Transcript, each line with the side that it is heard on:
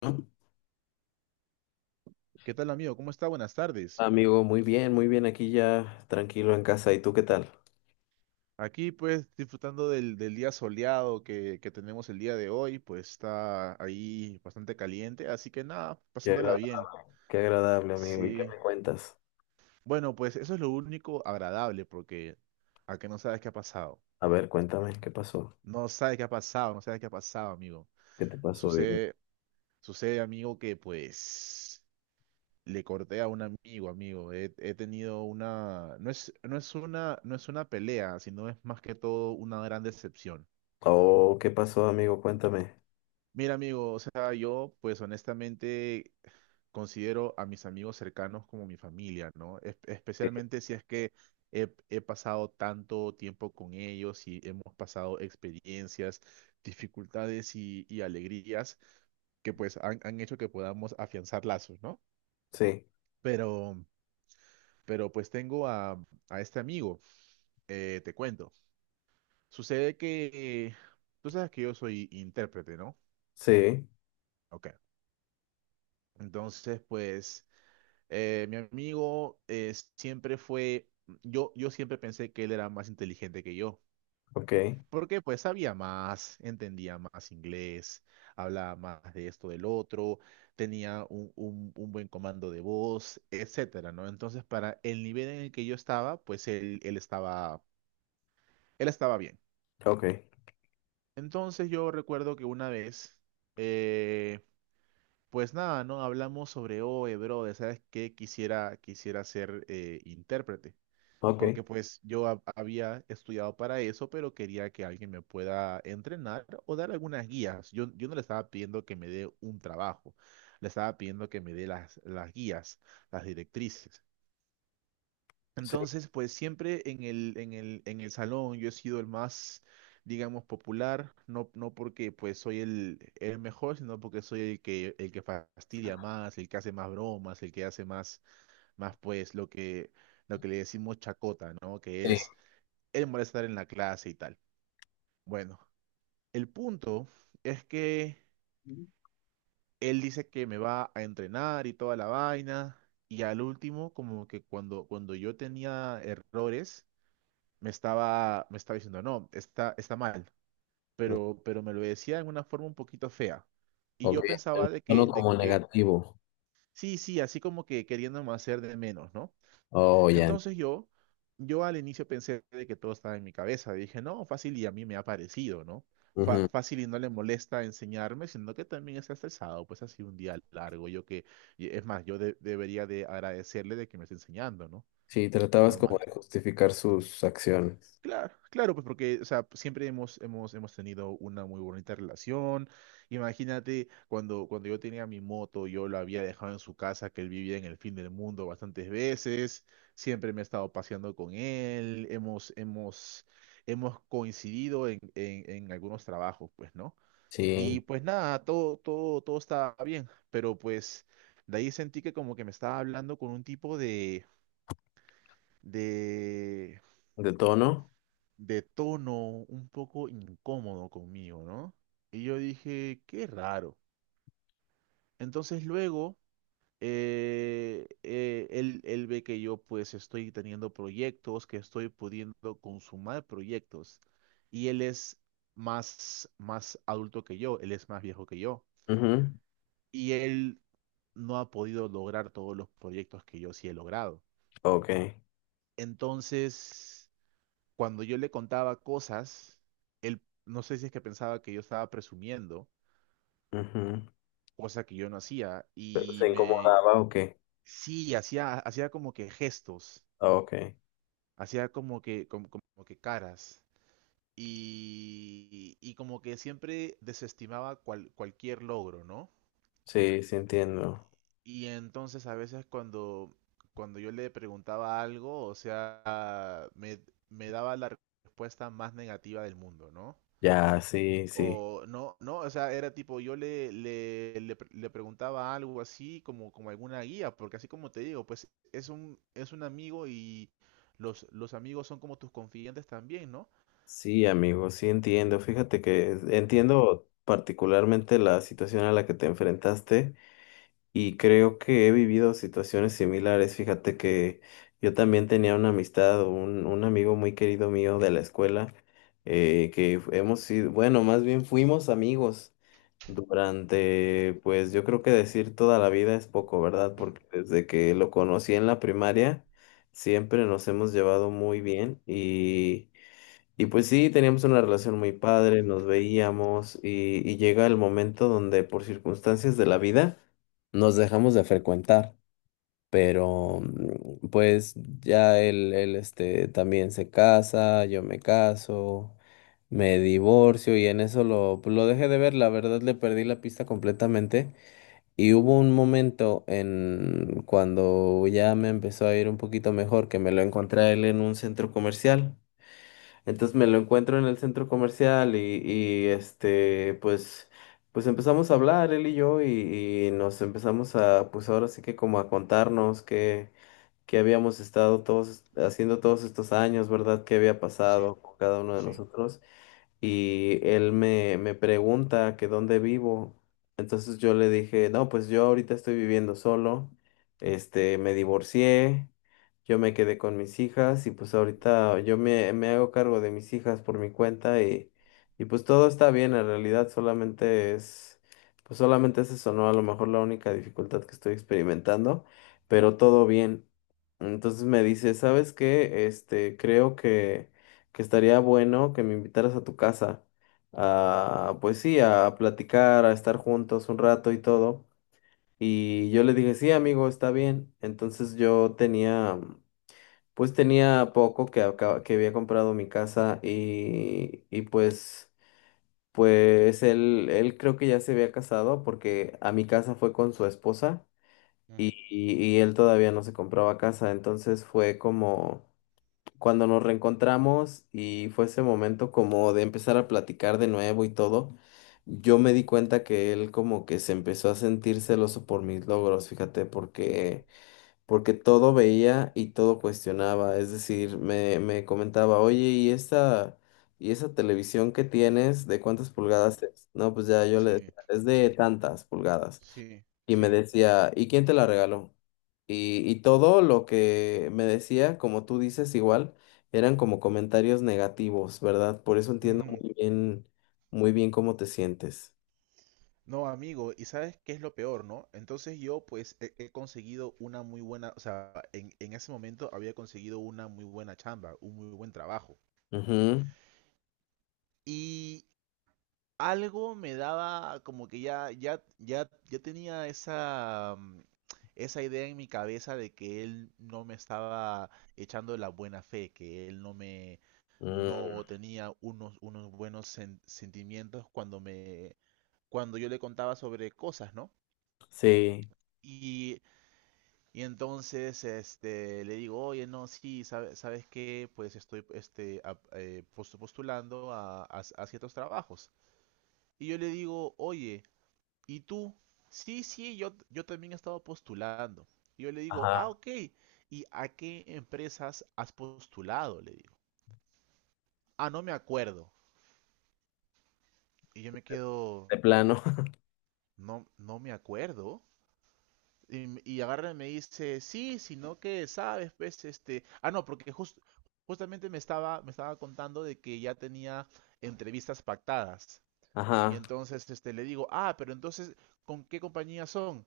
left: ¿No?
right: ¿Qué tal, amigo? ¿Cómo está? Buenas tardes.
left: Amigo, muy bien aquí ya, tranquilo en casa. ¿Y tú qué tal?
right: Aquí, pues, disfrutando del día soleado que tenemos el día de hoy, pues está ahí bastante caliente, así que nada,
left: Qué
right: pasándola
left: agrada-
right: bien.
left: Qué agradable, amigo. ¿Y qué
right: Sí.
left: me cuentas?
right: Bueno, pues eso es lo único agradable, porque a que no sabes qué ha pasado.
left: A ver, cuéntame, ¿qué pasó?
right: No sabes qué ha pasado, no sabes qué ha pasado, amigo.
left: ¿Qué te pasó? Dime.
right: Sucede, sucede, amigo, que pues le corté a un amigo, amigo. He tenido una, no es una pelea, sino es más que todo una gran decepción.
left: Oh, ¿qué pasó, amigo? Cuéntame.
right: Mira, amigo, o sea, yo pues honestamente considero a mis amigos cercanos como mi familia, ¿no?
left: Eh,
right: Especialmente si es que he pasado tanto tiempo con ellos y hemos pasado experiencias, dificultades y alegrías que pues han hecho que podamos afianzar lazos, ¿no?
left: Sí,
right: Pero, pero pues tengo a este amigo, te cuento. Sucede que, tú sabes que yo soy intérprete, ¿no?
left: sí,
right: Ok. Entonces, pues... mi amigo siempre fue, yo siempre pensé que él era más inteligente que yo,
left: ok,
right: porque pues sabía más, entendía más inglés, hablaba más de esto, del otro, tenía un, un buen comando de voz, etcétera, ¿no? Entonces, para el nivel en el que yo estaba, pues él estaba bien.
left: ok,
right: Entonces yo recuerdo que una vez, eh, pues nada, ¿no? Hablamos sobre, oye, brother, ¿sabes qué? Quisiera ser intérprete.
left: ok,
right: Porque pues yo había estudiado para eso, pero quería que alguien me pueda entrenar o dar algunas guías. Yo no le estaba pidiendo que me dé un trabajo, le estaba pidiendo que me dé las guías, las directrices.
left: sí.
right: Entonces, pues siempre en el salón yo he sido el más, digamos, popular, no, no porque pues soy el mejor, sino porque soy el que fastidia más, el que hace más bromas, el que hace más, más pues lo que le decimos chacota, ¿no? Que
left: Sí.
right: es él molestar en la clase y tal. Bueno, el punto es que él dice que me va a entrenar y toda la vaina, y al último, como que cuando yo tenía errores, me estaba diciendo, no, está mal, pero me lo decía en una forma un poquito fea. Y
left: Ok,
right: yo pensaba
left: el tono como negativo.
right: sí, sí, así como que queriéndome hacer de menos, ¿no?
left: Oh, ya.
right: Entonces yo al inicio pensé de que todo estaba en mi cabeza. Dije, no, fácil y a mí me ha parecido, ¿no?
left: Ujú.
right: Fácil y no le molesta enseñarme, sino que también está estresado, pues ha sido un día largo. Yo que, y es más, yo debería de agradecerle de que me esté enseñando, ¿no?
left: Sí, tratabas como
right: Normal.
left: de justificar sus acciones.
right: Claro, claro, pues porque, o sea, siempre hemos tenido una muy bonita relación. Imagínate cuando yo tenía mi moto, yo lo había dejado en su casa, que él vivía en el fin del mundo bastantes veces. Siempre me he estado paseando con él. Hemos coincidido en algunos trabajos, pues, ¿no? Y
left: Sí.
right: pues nada, todo estaba bien. Pero pues, de ahí sentí que como que me estaba hablando con un tipo de,
left: ¿De tono?
right: de tono un poco incómodo conmigo, ¿no? Y yo dije, qué raro. Entonces luego, él ve que yo pues estoy teniendo proyectos, que estoy pudiendo consumar proyectos. Y él es más, más adulto que yo, él es más viejo que yo.
left: Ujú.
right: Y él no ha podido lograr todos los proyectos que yo sí he logrado.
left: Ok.
right: Entonces... cuando yo le contaba cosas, él no sé si es que pensaba que yo estaba presumiendo,
left: Ujú.
right: cosa que yo no hacía,
left: ¿Pero
right: y
left: se
right: me
left: incomodaba o qué?
right: sí, hacía como que gestos,
left: Ah, ok,
right: hacía como que, como que caras. Y como que siempre desestimaba cualquier logro, ¿no?
left: sí, sí entiendo.
right: Y entonces a veces cuando yo le preguntaba algo, o sea, me daba la respuesta más negativa del mundo, ¿no?
left: Ya, sí, sí.
right: O no, no, o sea, era tipo, yo le preguntaba algo así, como alguna guía, porque así como te digo, pues es un amigo y los amigos son como tus confidentes también, ¿no?
left: Sí, amigo, sí entiendo. Fíjate que entiendo particularmente la situación a la que te enfrentaste. Y creo que he vivido situaciones similares. Fíjate que yo también tenía una amistad, un amigo muy querido mío de la escuela, que hemos sido, bueno, más bien fuimos amigos durante, pues yo creo que decir toda la vida es poco, ¿verdad? Porque desde que lo conocí en la primaria, siempre nos hemos llevado muy bien. Y... Y pues sí, teníamos una relación muy padre, nos veíamos, y llega el momento donde por circunstancias de la vida nos dejamos de frecuentar, pero pues ya él, también se casa, yo me caso, me divorcio y en eso lo, pues, lo dejé de ver, la verdad le perdí la pista completamente y hubo un momento en cuando ya me empezó a ir un poquito mejor que me lo encontré a él en un centro comercial. Entonces me lo encuentro en el centro comercial pues, pues empezamos a hablar él y yo y nos empezamos a, pues ahora sí que como a contarnos qué habíamos estado todos haciendo todos estos años, ¿verdad? ¿Qué había
right: Sí,
left: pasado con cada uno de
right: sí,
left: nosotros? Y él me pregunta que dónde vivo. Entonces yo le dije, no, pues yo ahorita estoy viviendo solo, este, me divorcié, yo me quedé con mis hijas y pues ahorita me hago cargo de mis hijas por mi cuenta, y pues todo está bien, en realidad solamente es, pues solamente es eso, ¿no? A lo mejor la única dificultad que estoy experimentando, pero todo bien. Entonces me dice, ¿sabes qué? Este, creo que estaría bueno que me invitaras a tu casa a, pues sí, a platicar, a estar juntos un rato y todo. Y yo le dije, sí, amigo, está bien. Entonces yo tenía, pues tenía poco que, que había comprado mi casa, y pues, pues él creo que ya se había casado porque a mi casa fue con su esposa,
right: ujú,
left: y él todavía no se compraba casa. Entonces fue como cuando nos reencontramos y fue ese momento como de empezar a platicar de nuevo y todo, yo me di cuenta que él como que se empezó a sentir celoso por mis logros, fíjate, porque porque todo veía y todo cuestionaba, es decir, me comentaba, "Oye, y esa televisión que tienes, de cuántas pulgadas es?". No, pues ya yo le
right: sí,
left: decía, "Es de tantas pulgadas".
right: sí,
left: Y me
right: sí.
left: decía, "¿Y quién te la regaló?". Y todo lo que me decía, como tú dices, igual, eran como comentarios negativos, ¿verdad? Por eso entiendo
right: Ujú.
left: muy bien cómo te sientes.
right: No, amigo, y sabes qué es lo peor, ¿no? Entonces yo pues he conseguido una muy buena, o sea, en ese momento había conseguido una muy buena chamba, un muy buen trabajo.
left: Ujú.
right: Y algo me daba como que ya tenía esa, esa idea en mi cabeza de que él no me estaba echando la buena fe, que él no me,
left: Mm,
right: no tenía unos, unos buenos sentimientos cuando me, cuando yo le contaba sobre cosas, ¿no?
left: sí,
right: Y, y entonces este, le digo, oye, no, sí, ¿sabes qué? Pues estoy este, postulando a, a ciertos trabajos. Y yo le digo, oye, ¿y tú? Sí, sí, yo también he estado postulando. Y yo le digo, ah,
left: ajá,
right: ok. ¿Y a qué empresas has postulado? Le digo. Ah, no me acuerdo. Y yo me
left: de,
right: quedo,
left: de plano,
right: no, no me acuerdo. Y, y agarra y me dice, sí, sino que, sabes, pues, este, ah, no, porque justamente me estaba contando de que ya tenía entrevistas pactadas. Y
left: ajá,
right: entonces, este, le digo, ah, pero entonces, ¿con qué compañía son?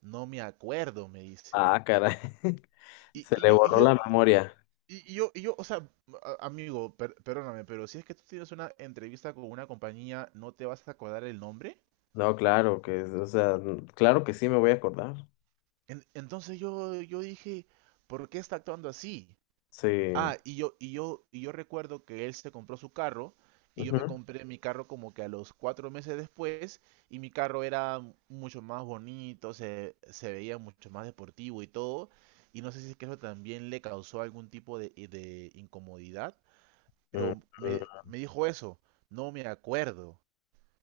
right: No me acuerdo, me dice.
left: ah, caray,
right: Y,
left: se
right: y
left: le
right: yo, y
left: borró
right: yo,
left: la memoria.
right: Y yo, o sea, amigo, perdóname, pero si es que tú tienes una entrevista con una compañía, ¿no te vas a acordar el nombre?
left: No, claro que, o sea, mm, claro que sí me voy a acordar.
right: Entonces yo dije, ¿por qué está actuando así?
left: Sí,
right: Ah, y yo recuerdo que él se compró su carro y yo
left: ujú,
right: me compré mi carro como que a los cuatro meses después y mi carro era mucho más bonito, se veía mucho más deportivo y todo. Y no sé si es que eso también le causó algún tipo de incomodidad.
left: mm,
right: Pero
left: mm,
right: me dijo eso, no me acuerdo.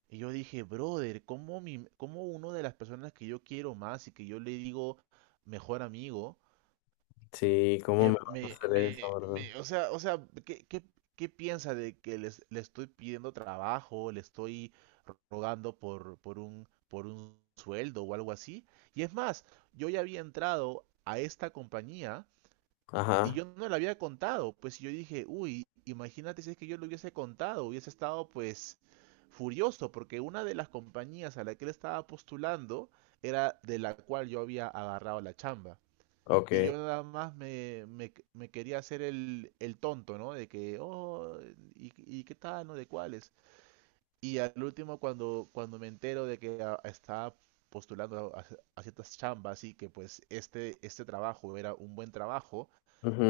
right: Y yo dije, brother, ¿cómo, mi, cómo una de las personas que yo quiero más y que yo le digo mejor amigo,
left: sí, ¿cómo me vas a hacer eso, verdad?
right: o sea, ¿qué, qué, qué piensa de que le estoy pidiendo trabajo, le estoy rogando por un sueldo o algo así? Y es más, yo ya había entrado a esta compañía y
left: Ajá,
right: yo no le había contado, pues y yo dije, uy, imagínate si es que yo lo hubiese contado, hubiese estado pues furioso, porque una de las compañías a la que él estaba postulando era de la cual yo había agarrado la chamba. Y yo
left: ok.
right: nada más me quería hacer el tonto, ¿no? De que, oh, y qué tal, no? ¿De cuáles? Y al último, cuando me entero de que estaba postulando a ciertas chambas y que pues este trabajo era un buen trabajo,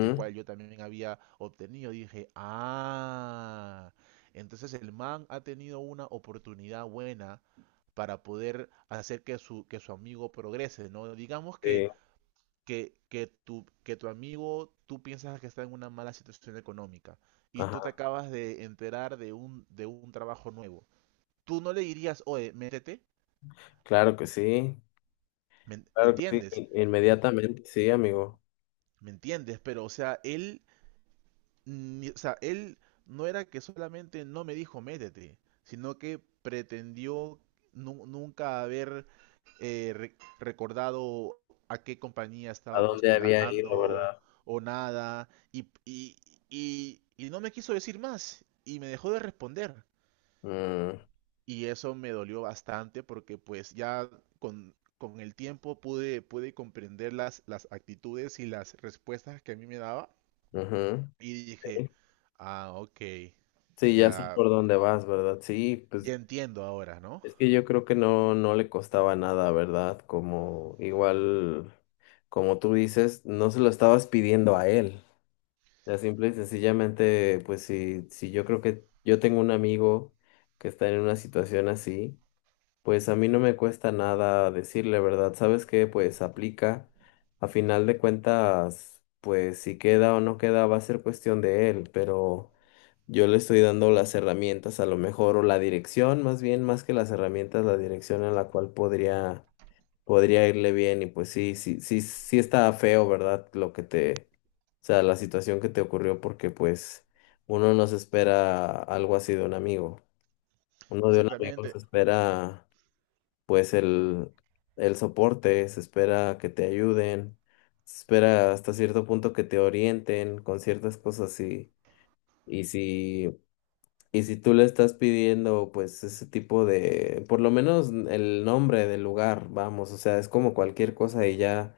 right: el cual yo también había obtenido. Dije, ah, entonces el man ha tenido una oportunidad buena para poder hacer que su amigo progrese, ¿no? Digamos que,
left: Sí,
right: tu, que tu amigo, tú piensas que está en una mala situación económica y tú te
left: ajá,
right: acabas de enterar de un trabajo nuevo. Tú no le dirías, oye, métete,
left: claro que sí,
right: ¿me
left: claro que sí,
right: entiendes?
left: inmediatamente, sí, amigo.
right: ¿Me entiendes? Pero, o sea, él o sea, él no era que solamente no me dijo métete, sino que pretendió nunca haber recordado a qué compañía
left: ¿A
right: estaba
left: dónde había ido,
right: postulando
left: verdad?
right: o nada, y no me quiso decir más, y me dejó de responder.
left: Mm,
right: Y eso me dolió bastante porque pues ya con el tiempo pude comprender las actitudes y las respuestas que a mí me daba
left: ujú.
right: y dije,
left: Sí,
right: ah, ok,
left: sí, ya sé
right: ya,
left: por dónde vas, ¿verdad? Sí, pues
right: ya entiendo ahora, ¿no?
left: es que yo creo que no le costaba nada, ¿verdad? Como igual, como tú dices, no se lo estabas pidiendo a él. Ya simple y sencillamente, pues sí, sí, yo creo que yo tengo un amigo que está en una situación así. Pues a mí no me cuesta nada decirle, ¿verdad? ¿Sabes qué? Pues aplica. A final de cuentas, pues si queda o no queda va a ser cuestión de él, pero yo le estoy dando las herramientas a lo mejor o la dirección, más bien, más que las herramientas, la dirección en la cual podría podría irle bien. Y pues sí, sí, sí, sí está feo, ¿verdad? Lo que te, o sea, la situación que te ocurrió, porque pues uno no se espera algo así de un amigo. Uno de un amigo
right: Exactamente.
left: se espera pues el soporte, se espera que te ayuden, se espera hasta cierto punto que te orienten con ciertas cosas. Y si, y si tú le estás pidiendo pues ese tipo de, por lo menos el nombre del lugar, vamos, o sea, es como cualquier cosa y ya.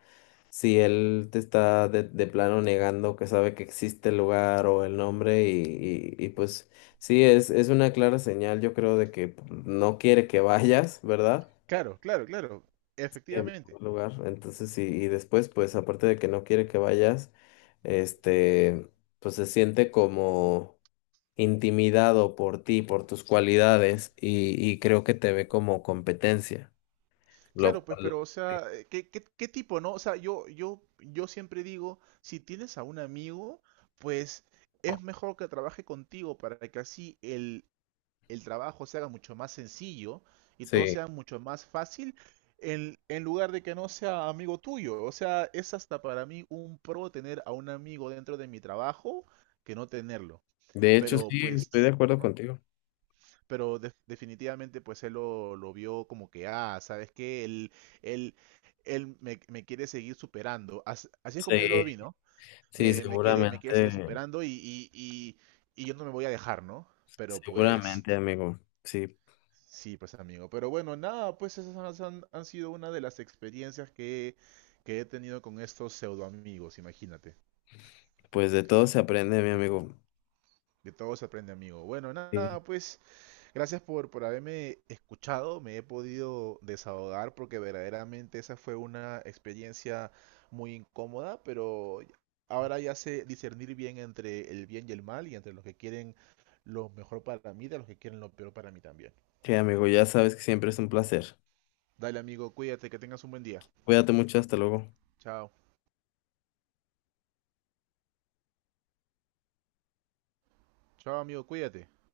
left: Si él te está de plano negando que sabe que existe el lugar o el nombre y pues sí, es una clara señal yo creo de que pues, no quiere que vayas, ¿verdad?
right: Claro, claro, claro,
left: Y en
right: efectivamente.
left: primer lugar. Entonces, y después, pues aparte de que no quiere que vayas, este, pues se siente como intimidado por ti, por tus cualidades, y creo que te ve como competencia. Lo
right: Claro, pues,
left: cual,
right: pero, o sea, ¿qué, qué, qué tipo, no? O sea, yo siempre digo, si tienes a un amigo, pues es mejor que trabaje contigo para que así el trabajo se haga mucho más sencillo y todo
left: sí.
right: sea mucho más fácil en lugar de que no sea amigo tuyo. O sea, es hasta para mí un pro tener a un amigo dentro de mi trabajo que no tenerlo.
left: De hecho,
right: Pero
left: sí, estoy de
right: pues,
left: acuerdo
right: ¿no?
left: contigo.
right: Pero definitivamente pues él lo vio como que, ah, ¿sabes qué? Él, Él me, me quiere seguir superando. Así, es como yo lo
left: Sí,
right: vi, ¿no?
left: sí,
right: Me quiere seguir
left: seguramente,
right: superando y, y yo no me voy a dejar, ¿no? Pero pues...
left: seguramente, amigo. Sí,
right: Sí, pues amigo. Pero bueno, nada, pues esas han sido una de las experiencias que he tenido con estos pseudo amigos, imagínate.
left: pues de todo se aprende, mi amigo.
right: De todo se aprende, amigo. Bueno,
left: Sí.
right: nada, pues gracias por haberme escuchado, me he podido desahogar porque verdaderamente esa fue una experiencia muy incómoda, pero ahora ya sé discernir bien entre el bien y el mal y entre los que quieren lo mejor para mí de los que quieren lo peor para mí también.
left: Sí, amigo, ya sabes que siempre es un placer.
right: Dale, amigo, cuídate, que tengas un buen día.
left: Cuídate mucho, hasta luego.
right: Chao. Chao, amigo, cuídate.